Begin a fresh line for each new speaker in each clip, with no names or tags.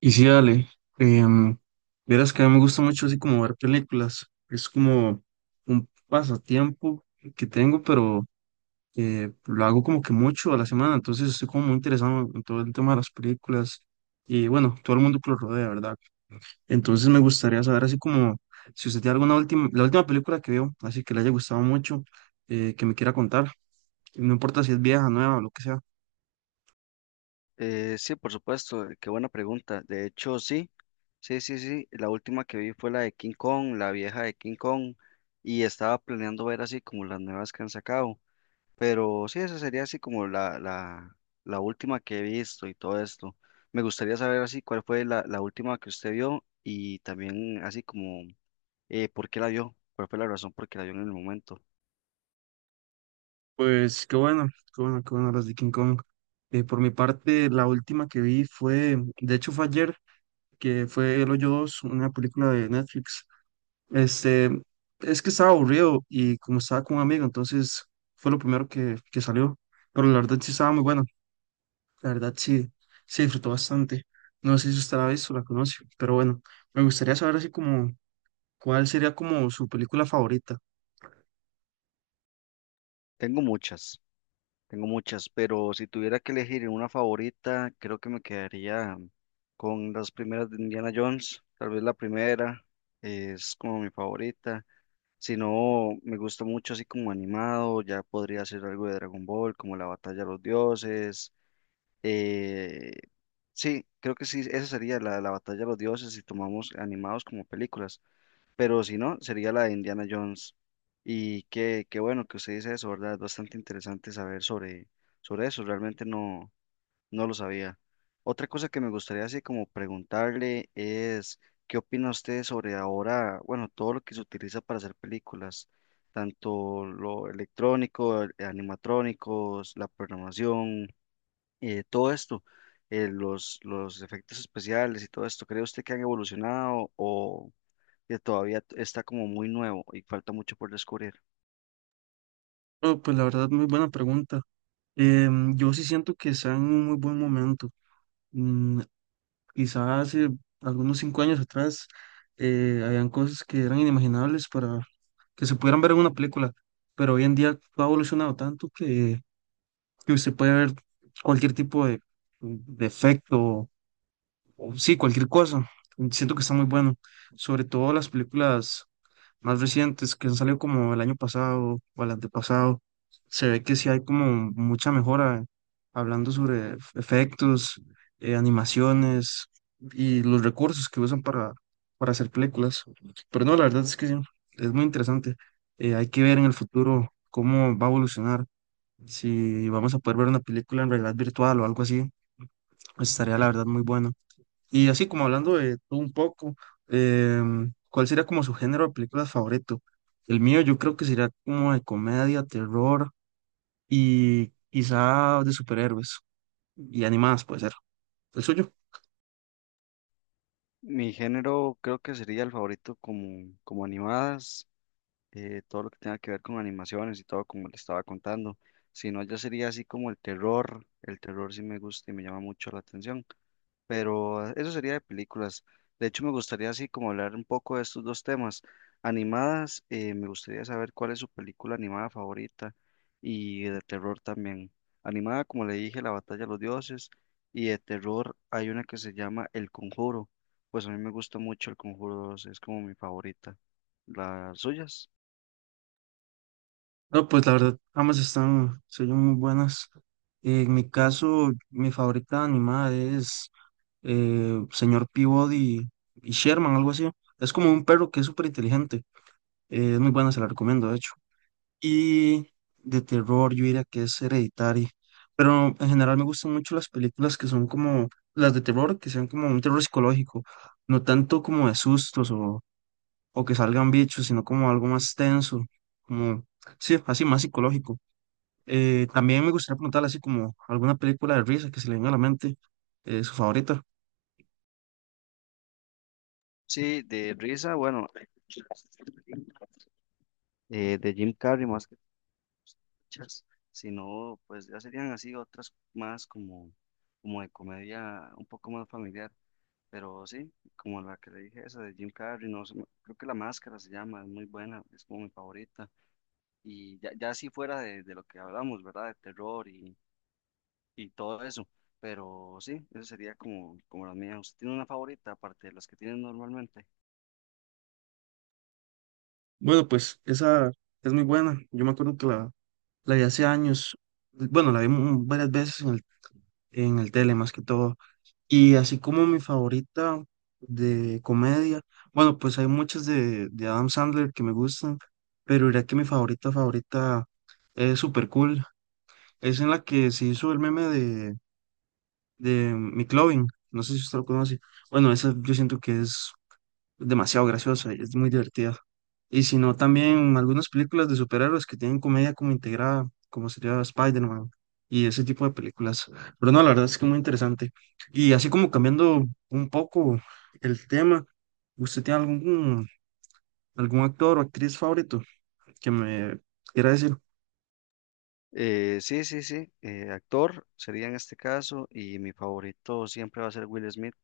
Y sí, dale. em, Verás que a mí me gusta mucho así como ver películas. Es como un pasatiempo que tengo, pero lo hago como que mucho a la semana. Entonces estoy como muy interesado en todo el tema de las películas y bueno, todo el mundo que lo rodea, ¿verdad? Entonces me gustaría saber así como si usted tiene alguna última, la última película que vio, así que le haya gustado mucho, que me quiera contar. No importa si es vieja, nueva o lo que sea.
Sí, por supuesto, qué buena pregunta. De hecho, sí. La última que vi fue la de King Kong, la vieja de King Kong, y estaba planeando ver así como las nuevas que han sacado. Pero sí, esa sería así como la última que he visto y todo esto. Me gustaría saber así cuál fue la última que usted vio y también así como por qué la vio, cuál fue la razón por qué la vio en el momento.
Pues qué bueno, qué bueno, qué bueno las de King Kong. Por mi parte, la última que vi fue, de hecho fue ayer, que fue El Hoyo Dos, una película de Netflix. Este, es que estaba aburrido y como estaba con un amigo, entonces fue lo primero que salió. Pero la verdad sí estaba muy bueno, la verdad sí, sí disfrutó bastante. No sé si usted la ha visto o la conoce, pero bueno, me gustaría saber así como cuál sería como su película favorita.
Tengo muchas. Tengo muchas, pero si tuviera que elegir una favorita, creo que me quedaría con las primeras de Indiana Jones. Tal vez la primera es como mi favorita. Si no, me gusta mucho así como animado, ya podría ser algo de Dragon Ball, como la batalla de los dioses. eh, sí, creo que sí, esa sería la batalla de los dioses si tomamos animados como películas, pero si no, sería la de Indiana Jones. Y qué bueno que usted dice eso, ¿verdad? Es bastante interesante saber sobre eso, realmente no lo sabía. Otra cosa que me gustaría así como preguntarle es, ¿qué opina usted sobre ahora? Bueno, todo lo que se utiliza para hacer películas, tanto lo electrónico, animatrónicos, la programación, todo esto, los efectos especiales y todo esto, ¿cree usted que han evolucionado o que todavía está como muy nuevo y falta mucho por descubrir?
Oh, pues la verdad, muy buena pregunta. Yo sí siento que está en un muy buen momento. Mm, Quizá hace algunos 5 años atrás habían cosas que eran inimaginables para que se pudieran ver en una película, pero hoy en día todo ha evolucionado tanto que usted puede ver cualquier tipo de efecto o sí, cualquier cosa. Siento que está muy bueno, sobre todo las películas más recientes que han salido como el año pasado o el antepasado, se ve que sí hay como mucha mejora hablando sobre efectos, animaciones y los recursos que usan para hacer películas. Pero no, la verdad es que sí, es muy interesante. Hay que ver en el futuro cómo va a evolucionar, si vamos a poder ver una película en realidad virtual o algo así, pues estaría la verdad muy bueno. Y así como hablando de todo un poco, ¿cuál sería como su género de películas favorito? El mío yo creo que sería como de comedia, terror y quizá de superhéroes y animadas puede ser. ¿El suyo?
Mi género creo que sería el favorito como, como animadas, todo lo que tenga que ver con animaciones y todo como le estaba contando. Si no, ya sería así como el terror. El terror sí me gusta y me llama mucho la atención. Pero eso sería de películas. De hecho, me gustaría así como hablar un poco de estos dos temas. Animadas, me gustaría saber cuál es su película animada favorita y de terror también. Animada, como le dije, La Batalla de los Dioses, y de terror hay una que se llama El Conjuro. Pues a mí me gusta mucho El Conjuro 2, es como mi favorita. ¿Las suyas?
No, pues la verdad, ambas están, se oyen muy buenas. En mi caso, mi favorita animada es Señor Peabody y Sherman, algo así. Es como un perro que es súper inteligente. Es muy buena, se la recomiendo, de hecho. Y de terror, yo diría que es Hereditary. Pero en general me gustan mucho las películas que son como las de terror, que sean como un terror psicológico, no tanto como de sustos o que salgan bichos, sino como algo más tenso, como, sí, así más psicológico. También me gustaría preguntarle así como alguna película de risa que se le venga a la mente, su favorita.
Sí, de risa, bueno, de Jim Carrey más que muchas, sino pues ya serían así otras más como, como de comedia un poco más familiar, pero sí, como la que le dije, esa de Jim Carrey, no sé, creo que La Máscara se llama, es muy buena, es como mi favorita, y ya, ya así fuera de lo que hablamos, ¿verdad? De terror y todo eso, pero sí, eso sería como, como la mía. ¿Usted tiene una favorita aparte de las que tienen normalmente?
Bueno, pues esa es muy buena. Yo me acuerdo que la vi hace años. Bueno, la vi varias veces en en el tele más que todo. Y así como mi favorita de comedia, bueno, pues hay muchas de Adam Sandler que me gustan, pero diría que mi favorita favorita es Super Cool. Es en la que se hizo el meme de McLovin, no sé si usted lo conoce. Bueno, esa yo siento que es demasiado graciosa, y es muy divertida. Y si no, también algunas películas de superhéroes que tienen comedia como integrada, como sería Spider-Man y ese tipo de películas. Pero no, la verdad es que muy interesante. Y así como cambiando un poco el tema, ¿usted tiene algún actor o actriz favorito que me quiera decir?
Sí, actor sería en este caso y mi favorito siempre va a ser Will Smith.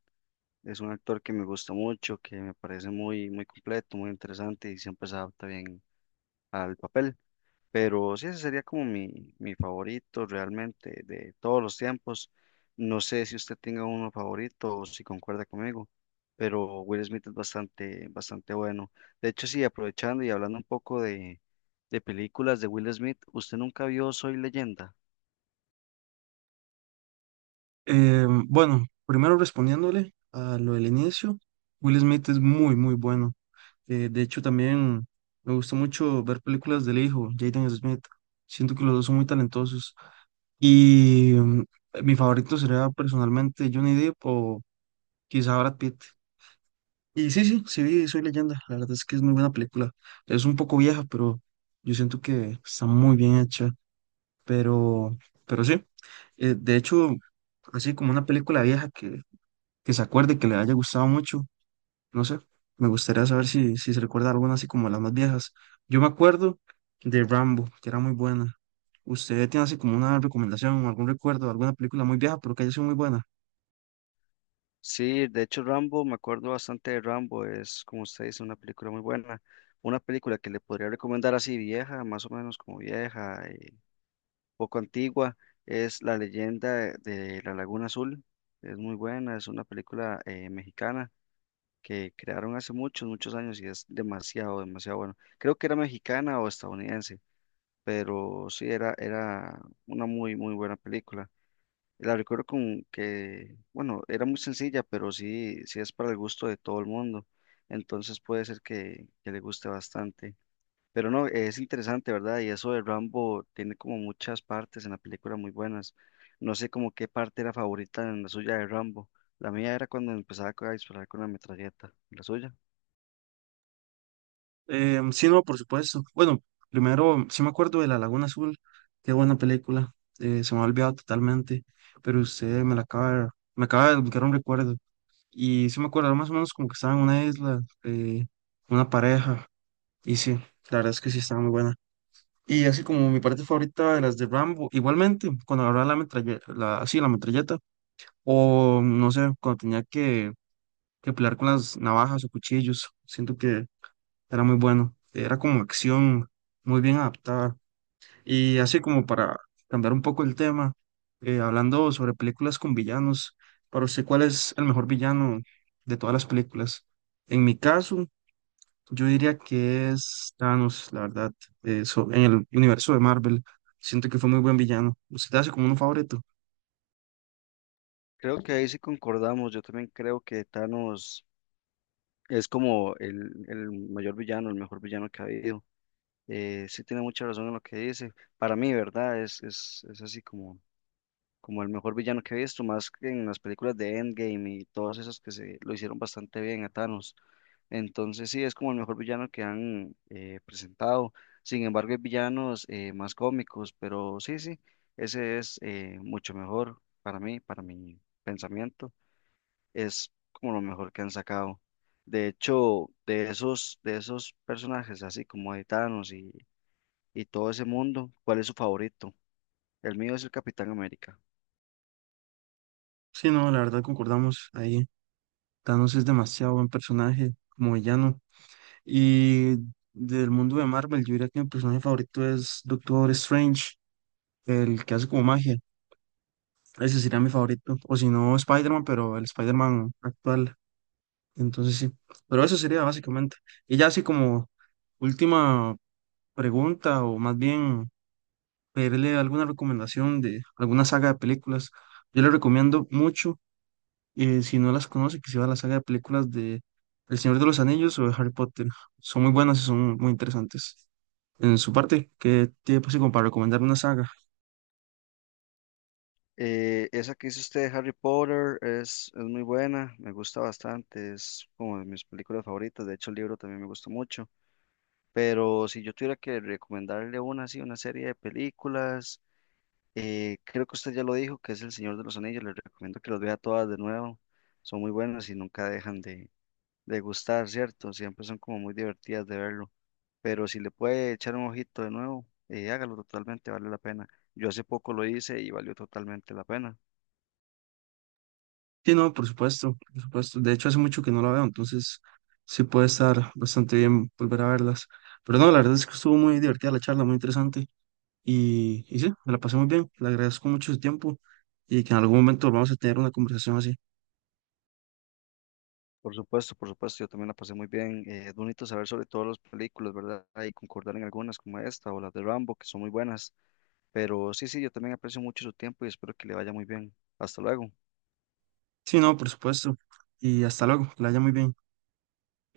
Es un actor que me gusta mucho, que me parece muy, muy completo, muy interesante y siempre se adapta bien al papel. Pero sí, ese sería como mi favorito realmente de todos los tiempos. No sé si usted tenga uno favorito o si concuerda conmigo, pero Will Smith es bastante, bastante bueno. De hecho, sí, aprovechando y hablando un poco de películas de Will Smith, ¿usted nunca vio Soy Leyenda?
Bueno, primero respondiéndole a lo del inicio, Will Smith es muy, muy bueno. De hecho, también me gusta mucho ver películas del hijo, Jaden Smith. Siento que los dos son muy talentosos. Y mi favorito sería personalmente Johnny Depp o quizá Brad Pitt. Y sí, sí, sí, vi Soy Leyenda. La verdad es que es muy buena película. Es un poco vieja, pero yo siento que está muy bien hecha. Pero, pero sí. De hecho, así como una película vieja que se acuerde, que le haya gustado mucho. No sé, me gustaría saber si, si se recuerda alguna así como las más viejas. Yo me acuerdo de Rambo, que era muy buena. ¿Usted tiene así como una recomendación, algún recuerdo, alguna película muy vieja, pero que haya sido muy buena?
Sí, de hecho Rambo, me acuerdo bastante de Rambo, es como usted dice, una película muy buena, una película que le podría recomendar así vieja, más o menos como vieja, y poco antigua, es La leyenda de, la Laguna Azul, es muy buena, es una película mexicana que crearon hace muchos, muchos años y es demasiado, demasiado bueno. Creo que era mexicana o estadounidense, pero sí, era, era una muy, muy buena película. La recuerdo con que, bueno, era muy sencilla, pero sí, sí es para el gusto de todo el mundo. Entonces puede ser que le guste bastante. Pero no, es interesante, ¿verdad? Y eso de Rambo tiene como muchas partes en la película muy buenas. No sé como qué parte era favorita en la suya de Rambo. La mía era cuando empezaba a disparar con la metralleta, la suya.
Sí, no, por supuesto. Bueno, primero, sí me acuerdo de La Laguna Azul, qué buena película. Se me ha olvidado totalmente, pero usted me la acaba de, me acaba de desbloquear un recuerdo. Y sí me acuerdo, era más o menos como que estaba en una isla, una pareja, y sí, la verdad es que sí estaba muy buena. Y así como mi parte favorita de las de Rambo, igualmente, cuando agarraba la metralleta, la, así, la metralleta, o no sé, cuando tenía que pelear con las navajas o cuchillos, siento que era muy bueno, era como acción muy bien adaptada. Y así como para cambiar un poco el tema, hablando sobre películas con villanos, para usted, ¿cuál es el mejor villano de todas las películas? En mi caso, yo diría que es Thanos, la verdad, en el universo de Marvel. Siento que fue muy buen villano. ¿Usted te hace como un favorito?
Creo que ahí sí concordamos. Yo también creo que Thanos es como el mayor villano, el mejor villano que ha habido. Sí tiene mucha razón en lo que dice. Para mí, ¿verdad? Es así como, como el mejor villano que he visto, más que en las películas de Endgame y todas esas que se lo hicieron bastante bien a Thanos. Entonces sí, es como el mejor villano que han presentado. Sin embargo, hay villanos más cómicos, pero sí, sí, ese es mucho mejor para mí, para mi pensamiento. Es como lo mejor que han sacado. De hecho, de esos personajes, así como de Thanos y todo ese mundo. ¿Cuál es su favorito? El mío es el Capitán América.
Sí, no, la verdad concordamos ahí. Thanos es demasiado buen personaje como villano. Y del mundo de Marvel, yo diría que mi personaje favorito es Doctor Strange, el que hace como magia. Ese sería mi favorito. O si no, Spider-Man, pero el Spider-Man actual. Entonces sí. Pero eso sería básicamente. Y ya así como última pregunta, o más bien pedirle alguna recomendación de alguna saga de películas. Yo le recomiendo mucho, si no las conoce, que se vea la saga de películas de El Señor de los Anillos o de Harry Potter. Son muy buenas y son muy interesantes. En su parte, ¿qué tiene pues, como para recomendar una saga?
Esa que hizo usted de Harry Potter es muy buena, me gusta bastante, es como de mis películas favoritas, de hecho el libro también me gusta mucho, pero si yo tuviera que recomendarle una así, una serie de películas, creo que usted ya lo dijo, que es El Señor de los Anillos, le recomiendo que los vea todas de nuevo, son muy buenas y nunca dejan de gustar, ¿cierto? Siempre son como muy divertidas de verlo. Pero si le puede echar un ojito de nuevo, hágalo totalmente, vale la pena. Yo hace poco lo hice y valió totalmente la pena.
Sí, no, por supuesto, por supuesto. De hecho, hace mucho que no la veo, entonces sí puede estar bastante bien volver a verlas. Pero no, la verdad es que estuvo muy divertida la charla, muy interesante. Y sí, me la pasé muy bien. Le agradezco mucho su tiempo y que en algún momento vamos a tener una conversación así.
Por supuesto, yo también la pasé muy bien. Es bonito saber sobre todas las películas, ¿verdad? Y concordar en algunas como esta o las de Rambo, que son muy buenas. Pero sí, sí, yo también aprecio mucho su tiempo y espero que le vaya muy bien. Hasta luego.
Sí, no, por supuesto. Y hasta luego, que la haya muy bien.